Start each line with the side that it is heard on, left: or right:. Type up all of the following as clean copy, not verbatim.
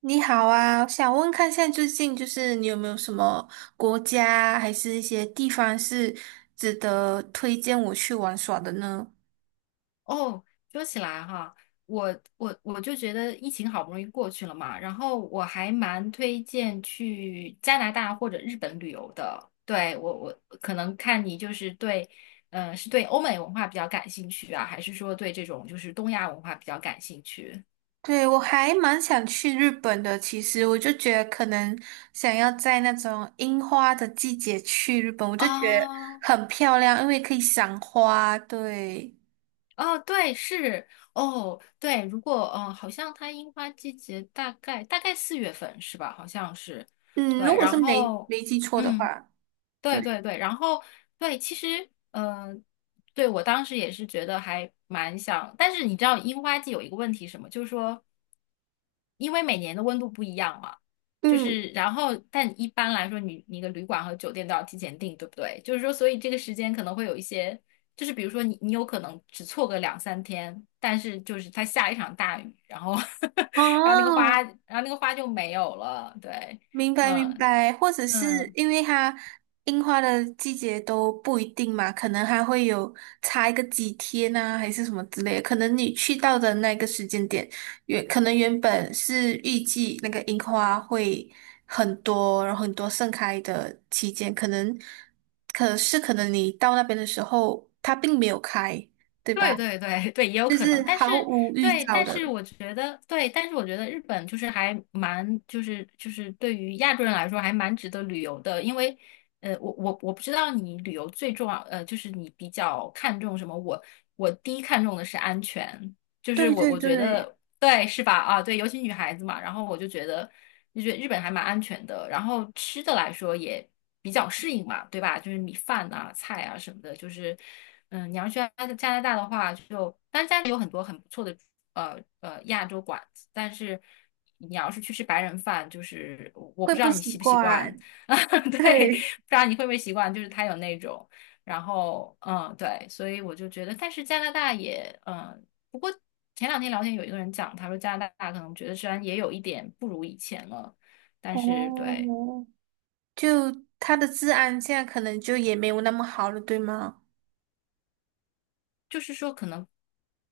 right: 你好啊，想问看现在最近就是你有没有什么国家还是一些地方是值得推荐我去玩耍的呢？
left: 哦，说起来哈，我就觉得疫情好不容易过去了嘛，然后我还蛮推荐去加拿大或者日本旅游的。对，我可能看你就是对，是对欧美文化比较感兴趣啊，还是说对这种就是东亚文化比较感兴趣？
right: 对，我还蛮想去日本的，其实我就觉得可能想要在那种樱花的季节去日本，我就觉得
left: 啊
right: 很漂亮，因为可以赏花。对，
left: 哦，对，是哦，对，如果好像它樱花季节大概4月份是吧？好像是，
right: 嗯，如
left: 对，
right: 果
left: 然
right: 是没
left: 后
right: 没记错的
left: 嗯。
right: 话，
left: 对
right: 对，
left: 对对，然后对，其实对我当时也是觉得还蛮想，但是你知道樱花季有一个问题是什么，就是说，因为每年的温度不一样嘛，就
right: 嗯，
left: 是然后但一般来说你的旅馆和酒店都要提前订，对不对？就是说，所以这个时间可能会有一些，就是比如说你有可能只错个两三天，但是就是它下一场大雨，然后
right: 哦，
left: 然后那个花就没有了，对，
right: 明白明
left: 嗯。
right: 白，或者是
left: 嗯，
right: 因为它樱花的季节都不一定嘛，可能还会有差一个几天啊，还是什么之类的。可能你去到的那个时间点，原可能原本是预计那个樱花会很多，然后很多盛开的期间，可是可能你到那边的时候，它并没有开，对吧？
left: 对对对 对，也有
right: 就
left: 可能，
right: 是
left: 但是
right: 毫无预
left: 对，
right: 兆
left: 但是
right: 的。
left: 我觉得对，但是我觉得日本就是还蛮就是对于亚洲人来说还蛮值得旅游的，因为呃，我不知道你旅游最重要呃，就是你比较看重什么，我第一看重的是安全，就是
right: 对
left: 我
right: 对
left: 我觉
right: 对，
left: 得对是吧？啊，对，尤其女孩子嘛，然后我就觉得日本还蛮安全的，然后吃的来说也比较适应嘛，对吧？就是米饭啊、菜啊什么的，就是嗯，你要去加拿大的话就，当然加拿大有很多很不错的亚洲馆子，但是你要是去吃白人饭，就是我
right: 会
left: 不知
right: 不
left: 道你
right: 习
left: 习不习惯，
right: 惯。
left: 对，不
right: 对。
left: 知道你会不会习惯，就是他有那种。然后，嗯，对，所以我就觉得，但是加拿大也，嗯，不过。前两天聊天有一个人讲，他说加拿大可能觉得虽然也有一点不如以前了，但是
right: 哦，
left: 对，
right: 就他的治安现在可能就也没有那么好了，对吗？
left: 就是说可能，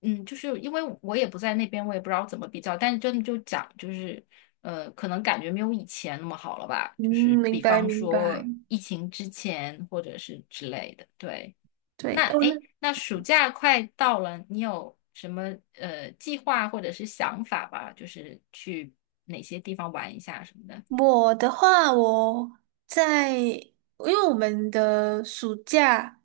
left: 嗯，就是因为我也不在那边，我也不知道怎么比较，但是真的就讲就是，呃，可能感觉没有以前那么好了吧，
right: 嗯，
left: 就是
right: 明
left: 比
right: 白
left: 方
right: 明白。
left: 说疫情之前或者是之类的，对。
right: 对，
left: 那
right: 哦，
left: 诶，那暑假快到了，你有什么呃计划或者是想法吧？就是去哪些地方玩一下什么的？
right: 我的话，我在，因为我们的暑假，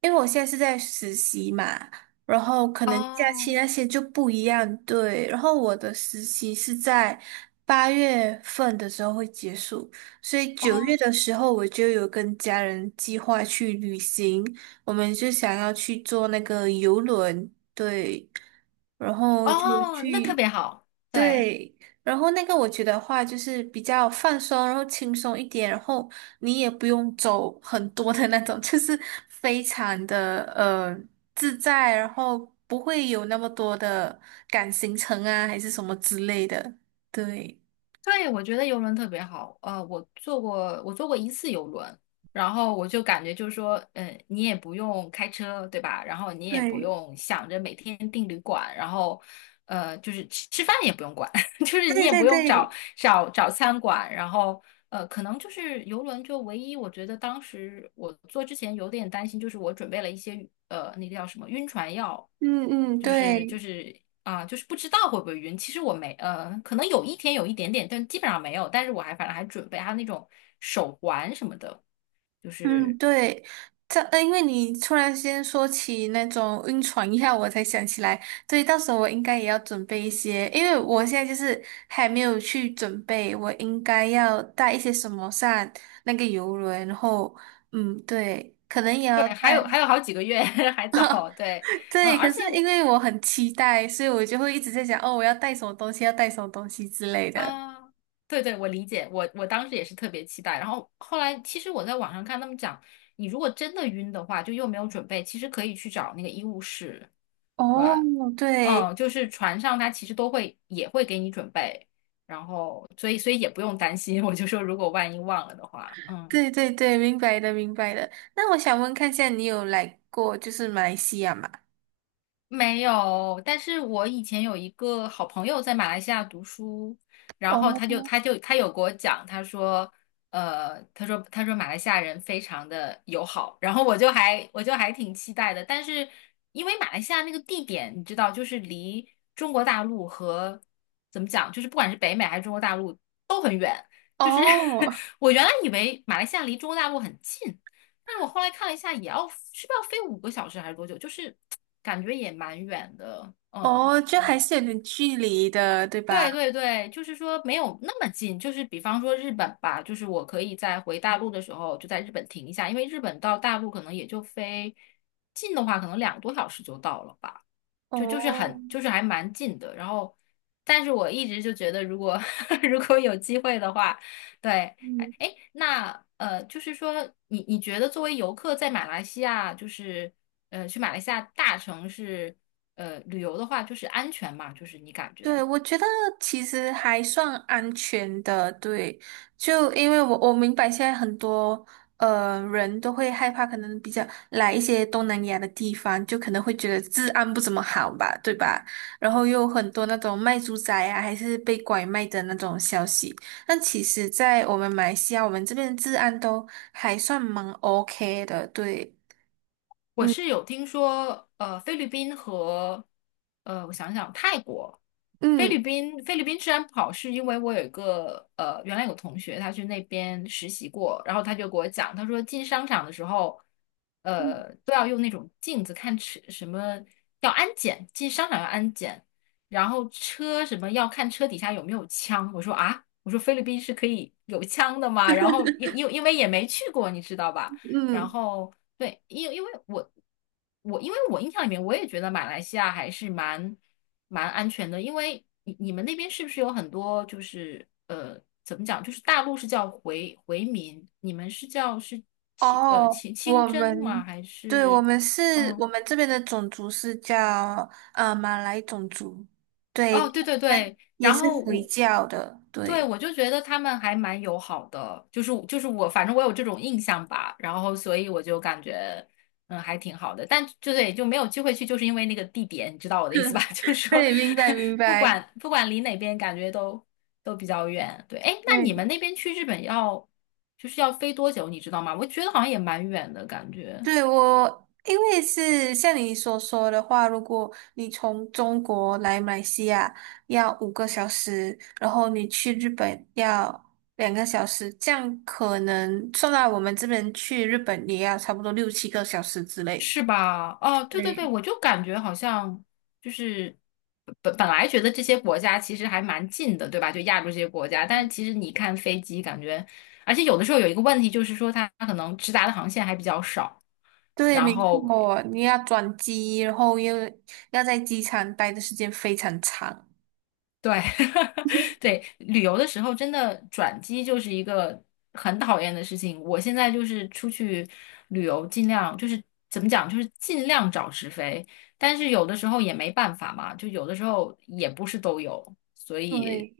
right: 因为我现在是在实习嘛，然后可能假期
left: 哦
right: 那些就不一样，对。然后我的实习是在8月份的时候会结束，所以9月
left: 哦，
right: 的时候我就有跟家人计划去旅行，我们就想要去坐那个游轮，对，然后就
left: 哦，那特
right: 去。
left: 别好，对
right: 对，然后那个我觉得话就是比较放松，然后轻松一点，然后你也不用走很多的那种，就是非常的自在，然后不会有那么多的赶行程啊，还是什么之类的。对，
left: 对，我觉得游轮特别好。呃，我坐过，我坐过一次游轮，然后我就感觉就是说，嗯，你也不用开车，对吧？然后你也不
right: 对，
left: 用想着每天订旅馆，然后呃，就是吃吃饭也不用管。就是你
right: 对
left: 也
right: 对
left: 不用找
right: 对，
left: 找找餐馆，然后呃，可能就是游轮就唯一，我觉得当时我做之前有点担心，就是我准备了一些呃那个叫什么晕船药，
right: 嗯嗯，
left: 就是
right: 对。
left: 就是就是不知道会不会晕。其实我没可能有一天有一点点，但基本上没有。但是我还反正还准备还有那种手环什么的，就
right: 嗯，
left: 是
right: 对，因为你突然间说起那种晕船一下，我才想起来，对，到时候我应该也要准备一些，因为我现在就是还没有去准备，我应该要带一些什么上那个游轮，然后，嗯，对，可能也
left: 对，
right: 要带，
left: 还有好几个月 还早，对。嗯，
right: 对，可
left: 而
right: 是
left: 且
right: 因
left: 我
right: 为我很期待，所以我就会一直在想，哦，我要带什么东西，要带什么东西之类的。
left: 啊，对对，我理解，我当时也是特别期待。然后后来，其实我在网上看他们讲，你如果真的晕的话，就又没有准备，其实可以去找那个医务室，对，
right: 哦，对。
left: 嗯，就是船上他其实都会也会给你准备，然后所以也不用担心。我就说，如果万一忘了的话，嗯。
right: 对对对，明白的明白的。那我想问看一下，你有来过就是马来西亚吗？
left: 没有，但是我以前有一个好朋友在马来西亚读书，然后他就
right: 哦
left: 他就他有给我讲，他说，呃，他说马来西亚人非常的友好，然后我就还挺期待的，但是因为马来西亚那个地点你知道，就是离中国大陆和怎么讲，就是不管是北美还是中国大陆都很远，就是
right: 哦
left: 我原来以为马来西亚离中国大陆很近，但是我后来看了一下，也要是不是要飞5个小时还是多久？就是感觉也蛮远的。嗯，
right: 哦，就还
left: 对，
right: 是有点距离的，对吧？
left: 对对对，就是说没有那么近。就是比方说日本吧，就是我可以在回大陆的时候就在日本停一下，因为日本到大陆可能也就飞近的话，可能2个多小时就到了吧。就就是
right: 哦，
left: 很就是还蛮近的。然后，但是我一直就觉得，如果 如果有机会的话，对，哎，
right: 嗯。
left: 哎那呃，就是说你你觉得作为游客在马来西亚，就是呃去马来西亚大城市呃旅游的话，就是安全嘛？就是你感觉？
right: 对，我觉得其实还算安全的，对，就因为我明白现在很多呃人都会害怕，可能比较来一些东南亚的地方，就可能会觉得治安不怎么好吧，对吧？然后又有很多那种卖猪仔啊，还是被拐卖的那种消息。但其实，在我们马来西亚，我们这边治安都还算蛮 OK 的，对，
left: 我
right: 嗯
left: 是有听说，呃，菲律宾和，呃，我想想，泰国，菲
right: 嗯
left: 律宾，菲律宾治安不好，是因为我有一个，呃，原来有同学他去那边实习过，然后他就给我讲，他说进商场的时候，
right: 嗯
left: 呃，都要用那种镜子看车，什么要安检，进商场要安检，然后车什么要看车底下有没有枪。我说啊，我说菲律宾是可以有枪的吗？然后因为也没去过，你知道吧？然
right: 嗯。
left: 后对，因为我印象里面，我也觉得马来西亚还是蛮安全的，因为你你们那边是不是有很多就是呃怎么讲，就是大陆是叫回民，你们是叫是清呃
right: 哦，
left: 清清
right: 我
left: 真吗？
right: 们，
left: 还
right: 对，我
left: 是
right: 们是，
left: 嗯
right: 我们这边的种族是叫马来种族，对，
left: 哦，对对
right: 他们
left: 对，
right: 也
left: 然
right: 是
left: 后
right: 回
left: 我。
right: 教的，
left: 对，
right: 对，
left: 我就觉得他们还蛮友好的，就是就是我，反正我有这种印象吧，然后所以我就感觉，嗯，还挺好的，但就对，就没有机会去，就是因为那个地点，你知道我的意思吧？就是说，
right: 对，明白明
left: 不
right: 白，
left: 管不管离哪边，感觉都比较远。对，哎，那你们
right: 对，
left: 那边去日本要就是要飞多久，你知道吗？我觉得好像也蛮远的感觉。
right: 对，我，因为是像你所说的话，如果你从中国来马来西亚要5个小时，然后你去日本要2个小时，这样可能算到我们这边去日本也要差不多6、7个小时之类。
left: 是吧？哦，对对对，
right: 对
left: 我就感觉好像就是本来觉得这些国家其实还蛮近的，对吧？就亚洲这些国家，但是其实你看飞机，感觉而且有的时候有一个问题就是说它可能直达的航线还比较少，
right: 对，
left: 然
right: 没
left: 后
right: 错，你要转机，然后又要在机场待的时间非常长，
left: 对，对，旅游的时候真的转机就是一个很讨厌的事情。我现在就是出去旅游，尽量就是怎么讲，就是尽量找直飞，但是有的时候也没办法嘛，就有的时候也不是都有，所以，
right: 对，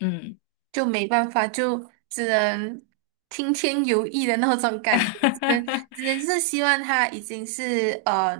left: 嗯，
right: 就没办法，就只能听天由命的那种感觉，只能 只能是希望他已经是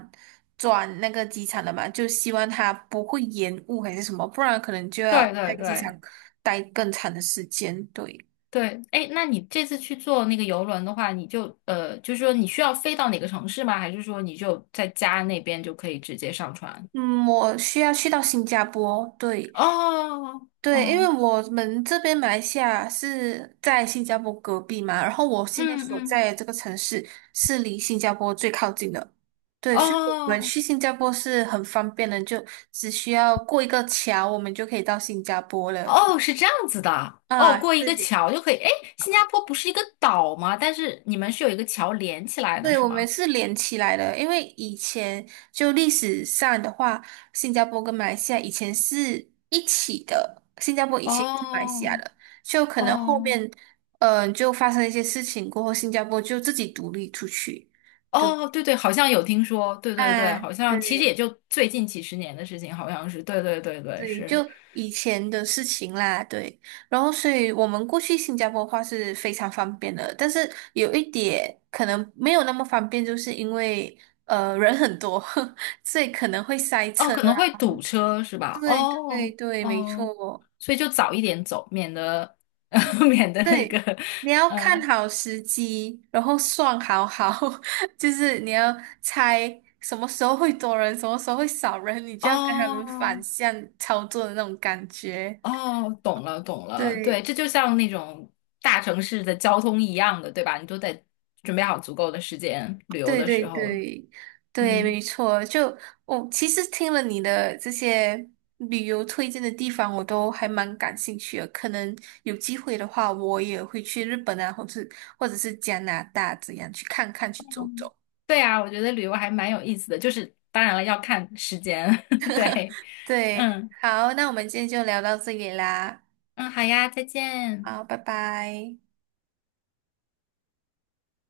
right: 转那个机场了嘛，就希望他不会延误还是什么，不然可能就要
left: 对
right: 在
left: 对
right: 机场
left: 对
right: 待更长的时间。对，
left: 对，哎，那你这次去坐那个游轮的话，你就呃，就是说你需要飞到哪个城市吗？还是说你就在家那边就可以直接上船？
right: 嗯，我需要去到新加坡，对，
left: 哦
right: 对，因为
left: 哦。
right: 我们这边马来西亚是在新加坡隔壁嘛，然后我现在
left: 嗯
right: 所
left: 嗯，
right: 在的这个城市是离新加坡最靠近的，对，所以我们
left: 哦
right: 去新加坡是很方便的，就只需要过一个桥，我们就可以到新加坡了。
left: 哦，是这样子的，哦，
right: 啊，
left: 过一个
right: 对，
left: 桥就可以。哎，新加坡不是一个岛吗？但是你们是有一个桥连起来的，
right: 对，
left: 是
right: 我们
left: 吗？
right: 是连起来的，因为以前就历史上的话，新加坡跟马来西亚以前是一起的，新加坡以前也是马来西亚
left: 哦
right: 的，就可能后
left: 哦
right: 面，就发生一些事情过后，新加坡就自己独立出去。对
left: 哦，对对，好像有听说，对对对，
right: 啊，
left: 好像其实
right: 对，
left: 也就最近几十年的事情，好像是，对对对对，
right: 对，
left: 是。
right: 就以前的事情啦，对。然后，所以我们过去新加坡的话是非常方便的，但是有一点可能没有那么方便，就是因为人很多，所以可能会塞
left: 哦，
right: 车。
left: 可能会堵车是吧？
right: 对对
left: 哦
right: 对，没
left: 哦，
right: 错。
left: 所以就早一点走，免得 免得那个，
right: 对，你要看
left: 嗯，
right: 好时机，然后算好好，就是你要猜什么时候会多人，什么时候会少人，你就要跟他们反
left: 哦
right: 向操作的那种感觉。
left: 哦，懂了，懂了，对，
right: 对。
left: 这就像那种大城市的交通一样的，对吧？你都得准备好足够的时间，旅游
right: 对
left: 的
right: 对
left: 时候，
right: 对对，
left: 嗯，
right: 没错。就我其实听了你的这些旅游推荐的地方，我都还蛮感兴趣的。可能有机会的话，我也会去日本啊，或者是加拿大这样去看看，去走走。
left: 对啊，我觉得旅游还蛮有意思的，就是当然了，要看时间，对，
right: 对，
left: 嗯
right: 好，那我们今天就聊到这里啦。
left: 嗯，好呀，再见。
right: 好，拜拜。